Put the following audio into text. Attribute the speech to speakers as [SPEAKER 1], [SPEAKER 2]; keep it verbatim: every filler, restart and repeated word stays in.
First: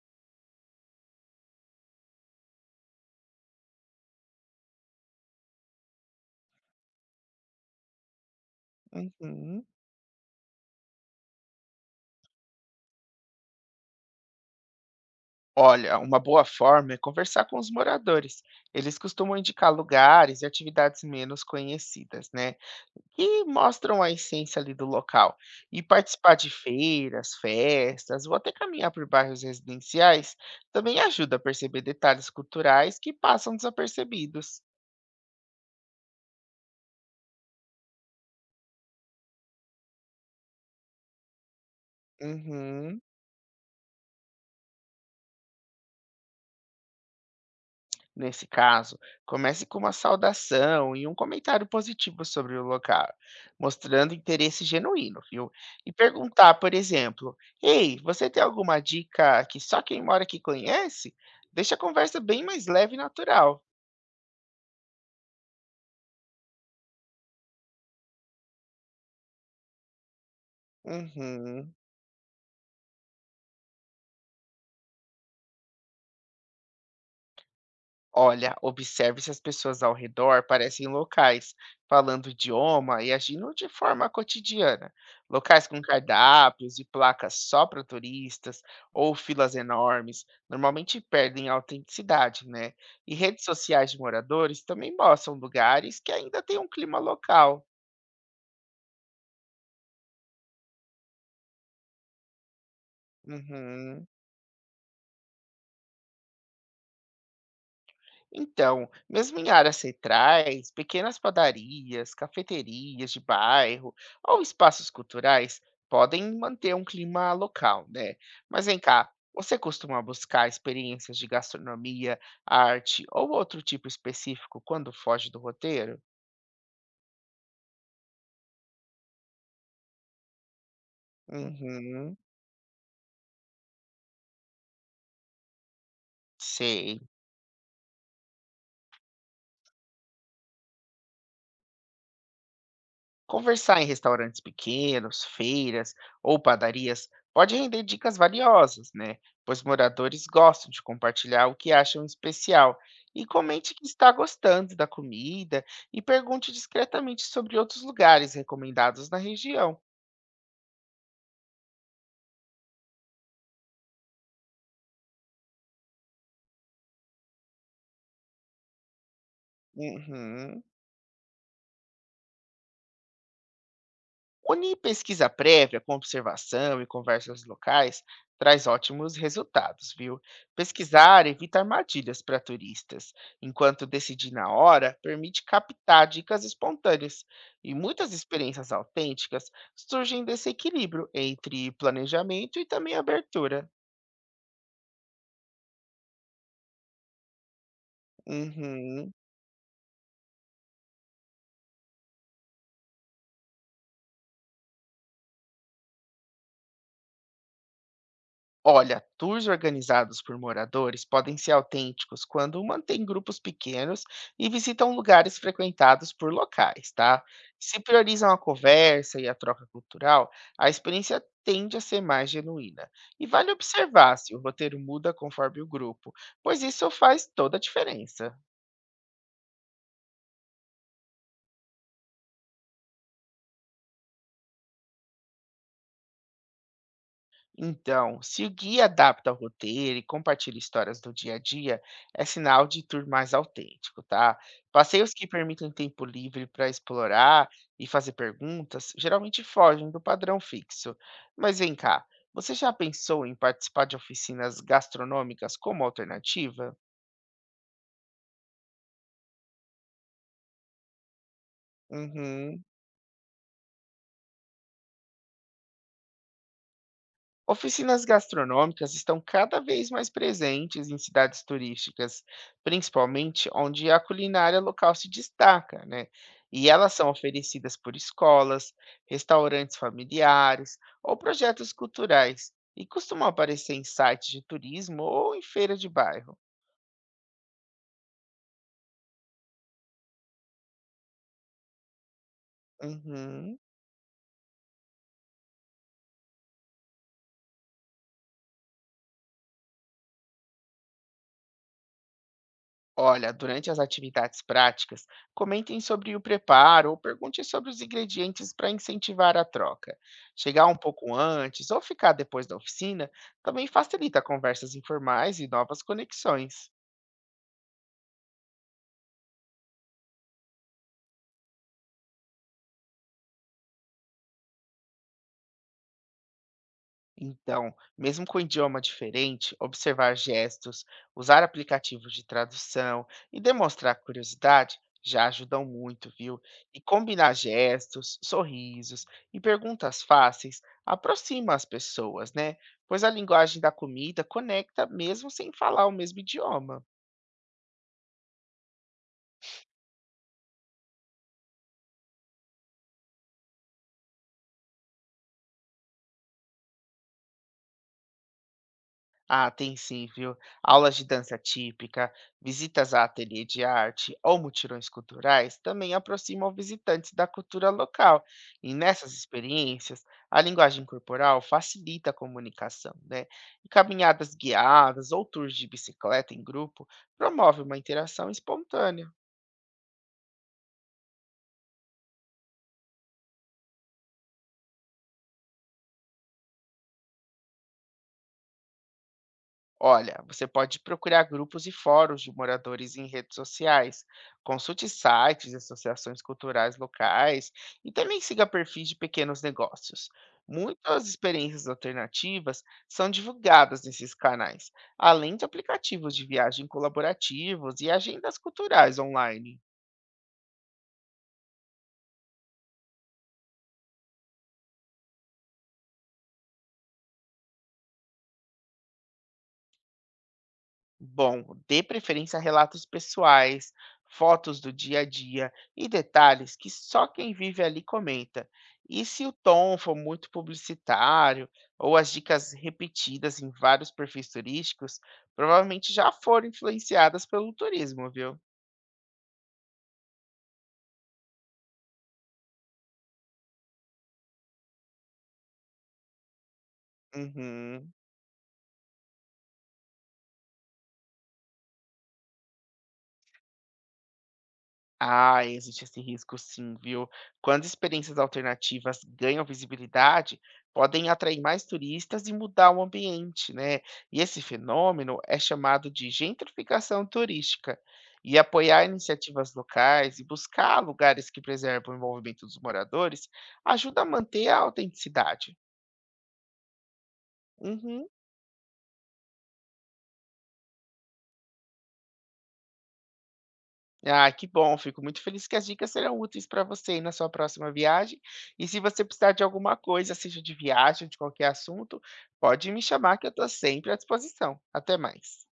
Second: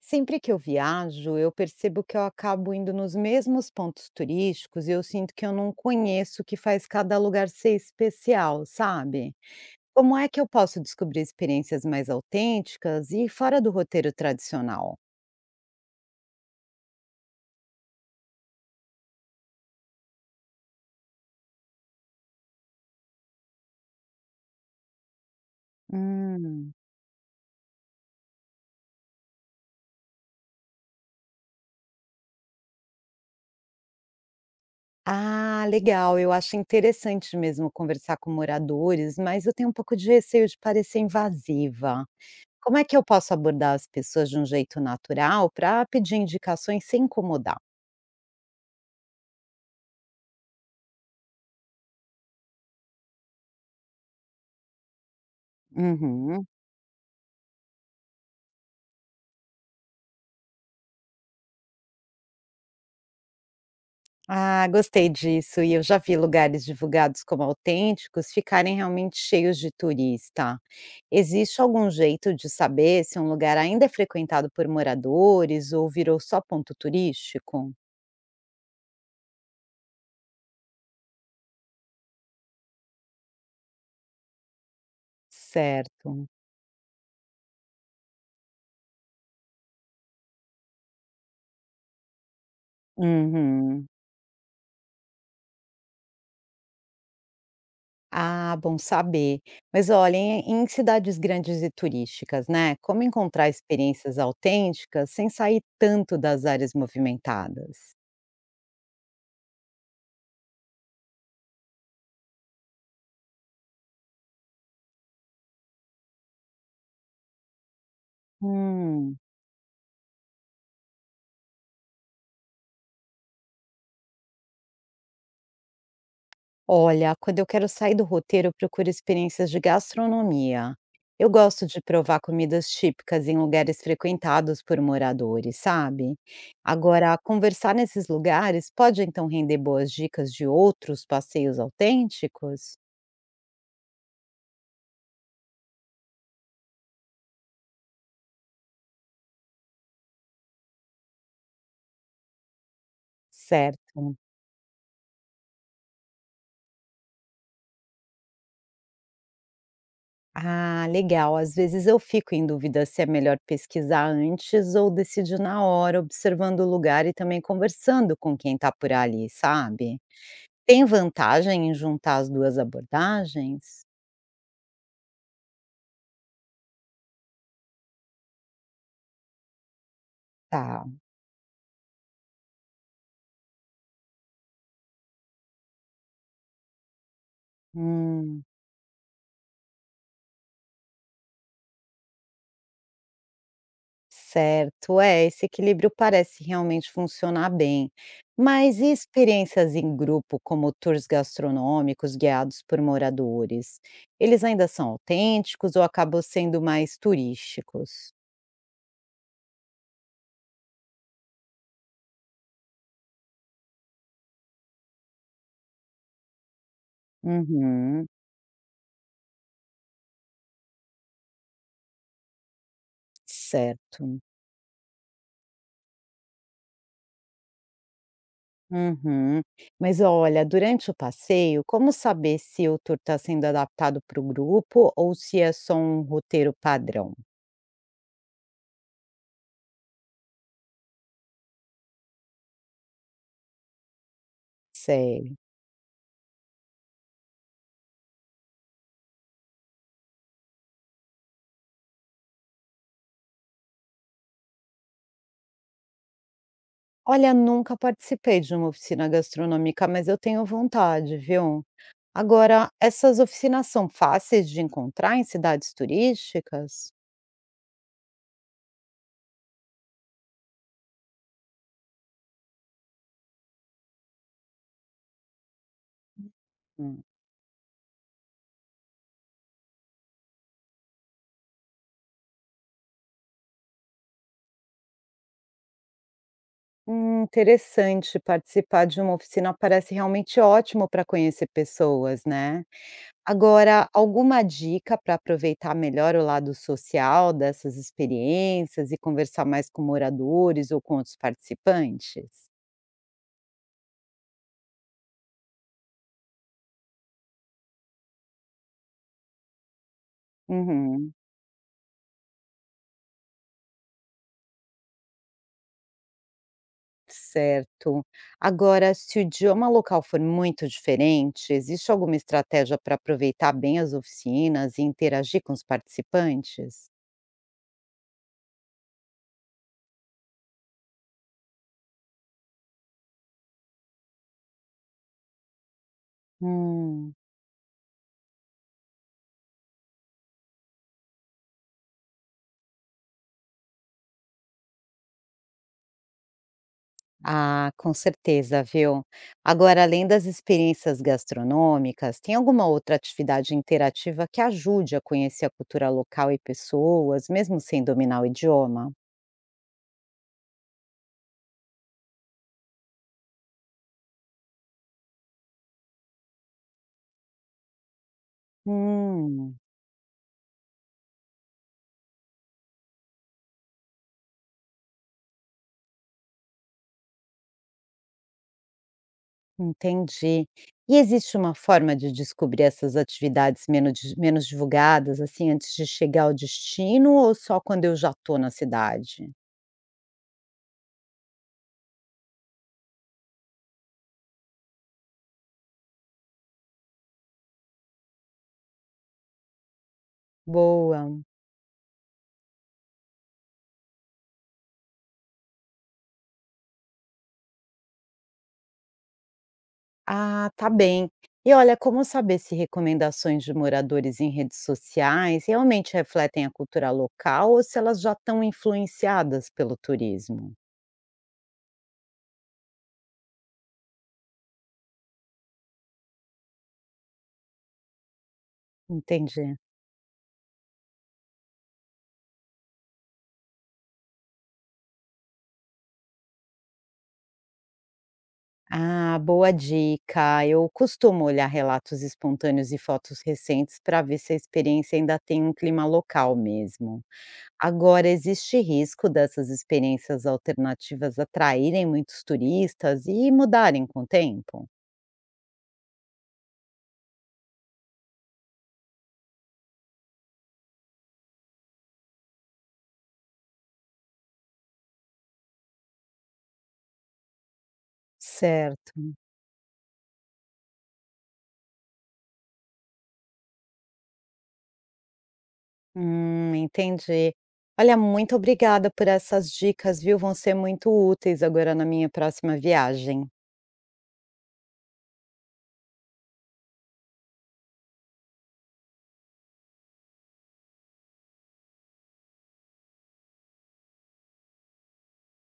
[SPEAKER 1] Sempre que eu viajo, eu percebo que eu acabo indo nos mesmos pontos turísticos e eu sinto que eu não conheço o que faz cada lugar ser especial, sabe?
[SPEAKER 2] Uhum.
[SPEAKER 1] Como é que eu posso descobrir experiências mais autênticas e fora do roteiro tradicional?
[SPEAKER 2] Olha, uma boa forma é conversar com os moradores. Eles costumam indicar lugares e atividades menos conhecidas, né? Que mostram a essência ali do local. E participar de
[SPEAKER 1] Hum.
[SPEAKER 2] feiras, festas ou até caminhar por bairros residenciais também ajuda a perceber detalhes culturais que passam desapercebidos.
[SPEAKER 1] Ah, legal. Eu acho interessante mesmo conversar com moradores, mas eu tenho um pouco de receio de parecer invasiva. Como é que
[SPEAKER 2] Uhum.
[SPEAKER 1] eu posso abordar as pessoas de um jeito natural para pedir indicações sem incomodar?
[SPEAKER 2] Nesse caso, comece com uma saudação e um comentário positivo sobre o local, mostrando interesse genuíno, viu? E
[SPEAKER 1] Uhum.
[SPEAKER 2] perguntar, por exemplo, ei, você tem alguma dica que só quem mora aqui conhece? Deixa a conversa bem mais leve e natural.
[SPEAKER 1] Ah, gostei disso. E eu já vi lugares divulgados como autênticos ficarem realmente cheios de turista. Existe
[SPEAKER 2] Uhum.
[SPEAKER 1] algum jeito de saber se um lugar ainda é frequentado por moradores ou virou só ponto turístico?
[SPEAKER 2] Olha, observe se as pessoas ao redor parecem locais, falando o idioma e agindo de forma cotidiana. Locais com
[SPEAKER 1] Certo.
[SPEAKER 2] cardápios e placas só para turistas ou filas enormes normalmente perdem a autenticidade, né? E redes
[SPEAKER 1] Uhum.
[SPEAKER 2] sociais de moradores também mostram lugares que ainda têm um clima local.
[SPEAKER 1] Ah, bom saber. Mas olha, em, em cidades grandes e turísticas, né? Como encontrar
[SPEAKER 2] Uhum.
[SPEAKER 1] experiências autênticas sem sair tanto das áreas movimentadas?
[SPEAKER 2] Então, mesmo em áreas centrais, pequenas padarias, cafeterias de bairro ou espaços culturais podem manter um clima local, né? Mas vem cá,
[SPEAKER 1] Hum.
[SPEAKER 2] você costuma buscar experiências de gastronomia, arte ou outro tipo específico quando foge do roteiro?
[SPEAKER 1] Olha, quando eu quero sair do roteiro, eu procuro experiências de gastronomia. Eu gosto de
[SPEAKER 2] Uhum,
[SPEAKER 1] provar comidas típicas em lugares frequentados por moradores, sabe?
[SPEAKER 2] sei.
[SPEAKER 1] Agora, conversar nesses lugares pode então render boas dicas de outros passeios autênticos?
[SPEAKER 2] Conversar em restaurantes pequenos, feiras ou padarias pode render dicas valiosas, né? Pois moradores gostam de compartilhar o que acham especial. E comente que está
[SPEAKER 1] Certo.
[SPEAKER 2] gostando da comida e pergunte discretamente sobre outros lugares recomendados na região.
[SPEAKER 1] Ah, legal. Às vezes eu fico em dúvida se é melhor pesquisar antes ou decidir na hora, observando o lugar e também conversando com quem está por ali, sabe?
[SPEAKER 2] Uhum.
[SPEAKER 1] Tem vantagem em juntar as duas abordagens?
[SPEAKER 2] Unir pesquisa prévia com observação e conversas locais traz ótimos resultados, viu?
[SPEAKER 1] Tá.
[SPEAKER 2] Pesquisar evita armadilhas para turistas, enquanto decidir na hora permite captar dicas espontâneas. E muitas
[SPEAKER 1] Hum,
[SPEAKER 2] experiências autênticas surgem desse equilíbrio entre planejamento e também abertura.
[SPEAKER 1] certo. É, esse equilíbrio parece realmente funcionar bem. Mas e
[SPEAKER 2] Uhum.
[SPEAKER 1] experiências em grupo, como tours gastronômicos guiados por moradores? Eles ainda são autênticos ou acabam sendo mais turísticos?
[SPEAKER 2] Olha, tours organizados por moradores podem ser autênticos quando mantêm grupos pequenos e visitam lugares frequentados por locais, tá? Se
[SPEAKER 1] Uhum,
[SPEAKER 2] priorizam a conversa e a troca cultural, a experiência tende a ser mais genuína. E vale observar
[SPEAKER 1] certo.
[SPEAKER 2] se o roteiro muda conforme o grupo, pois isso faz toda a diferença.
[SPEAKER 1] Uhum. Mas olha, durante o passeio, como saber se o tour está sendo adaptado para o grupo ou se é só um roteiro padrão?
[SPEAKER 2] Então, se o guia adapta o roteiro e compartilha histórias do dia a dia, é sinal de tour mais autêntico, tá? Passeios que
[SPEAKER 1] Sei.
[SPEAKER 2] permitem tempo livre para explorar e fazer perguntas geralmente fogem do padrão fixo. Mas vem cá, você já pensou em participar de oficinas gastronômicas como alternativa?
[SPEAKER 1] Olha, nunca participei de uma oficina gastronômica, mas eu tenho vontade, viu?
[SPEAKER 2] Uhum.
[SPEAKER 1] Agora, essas oficinas são fáceis de encontrar em cidades turísticas?
[SPEAKER 2] Oficinas gastronômicas estão cada vez mais presentes em cidades turísticas, principalmente onde a culinária local se destaca, né? E elas
[SPEAKER 1] Hum,
[SPEAKER 2] são oferecidas por escolas, restaurantes familiares ou projetos culturais, e costumam aparecer em sites de turismo ou em feira de bairro.
[SPEAKER 1] Hum, interessante participar de uma oficina, parece realmente ótimo para conhecer pessoas, né?
[SPEAKER 2] Uhum.
[SPEAKER 1] Agora, alguma dica para aproveitar melhor o lado social dessas experiências e conversar mais com moradores ou com outros participantes?
[SPEAKER 2] Olha, durante as atividades práticas, comentem sobre o preparo ou pergunte sobre os ingredientes para incentivar a troca. Chegar um pouco
[SPEAKER 1] Uhum,
[SPEAKER 2] antes ou ficar depois da oficina também facilita conversas informais e novas conexões.
[SPEAKER 1] certo. Agora, se o idioma local for muito diferente, existe alguma estratégia para aproveitar bem as oficinas e interagir com os participantes?
[SPEAKER 2] Então, mesmo com idioma diferente, observar gestos, usar aplicativos de tradução e demonstrar curiosidade já ajudam muito, viu? E
[SPEAKER 1] Hum.
[SPEAKER 2] combinar gestos, sorrisos e perguntas fáceis aproxima as pessoas, né? Pois a linguagem da comida conecta mesmo sem falar o mesmo idioma.
[SPEAKER 1] Ah, com certeza, viu? Agora, além das experiências gastronômicas, tem alguma outra atividade interativa que ajude a conhecer a cultura local e pessoas, mesmo sem dominar o idioma?
[SPEAKER 2] Ah, tem sim, viu? Aulas de dança típica, visitas a ateliê de arte ou mutirões culturais também aproximam visitantes da cultura local. E nessas
[SPEAKER 1] Hum,
[SPEAKER 2] experiências, a linguagem corporal facilita a comunicação, né? E caminhadas guiadas ou tours de bicicleta em grupo promovem uma interação espontânea.
[SPEAKER 1] entendi. E existe uma forma de descobrir essas atividades menos, di- menos divulgadas, assim, antes de chegar ao destino ou só quando eu já estou na cidade?
[SPEAKER 2] Olha, você pode procurar grupos e fóruns de moradores em redes sociais. Consulte sites e associações culturais locais e também siga perfis de pequenos negócios. Muitas
[SPEAKER 1] Boa.
[SPEAKER 2] experiências alternativas são divulgadas nesses canais, além de aplicativos de viagem colaborativos e agendas culturais online.
[SPEAKER 1] Ah, tá bem. E olha, como saber se recomendações de moradores em redes sociais realmente refletem a cultura local ou se elas já estão influenciadas pelo turismo?
[SPEAKER 2] Bom, dê preferência a relatos pessoais, fotos do dia a dia e detalhes que só quem vive ali comenta. E se o
[SPEAKER 1] Entendi.
[SPEAKER 2] tom for muito publicitário ou as dicas repetidas em vários perfis turísticos, provavelmente já foram influenciadas pelo turismo, viu?
[SPEAKER 1] Ah, boa dica. Eu costumo olhar relatos espontâneos e fotos recentes para ver se a experiência ainda tem um clima local mesmo.
[SPEAKER 2] Uhum.
[SPEAKER 1] Agora, existe risco dessas experiências alternativas atraírem muitos turistas e mudarem com o tempo?
[SPEAKER 2] Ah, existe esse risco sim, viu? Quando experiências alternativas ganham visibilidade, podem atrair mais turistas e mudar o ambiente, né? E esse fenômeno é chamado de gentrificação turística. E apoiar
[SPEAKER 1] Certo.
[SPEAKER 2] iniciativas locais e buscar lugares que preservam o envolvimento dos moradores ajuda a manter a autenticidade.
[SPEAKER 1] Hum, entendi. Olha,
[SPEAKER 2] Uhum.
[SPEAKER 1] muito obrigada por essas dicas, viu? Vão ser muito úteis agora na minha próxima viagem.
[SPEAKER 2] Ah, que bom, fico muito feliz que as dicas serão úteis para você aí na sua próxima viagem. E se você precisar de alguma coisa, seja de viagem, de qualquer assunto, pode me chamar que eu estou sempre à disposição. Até mais.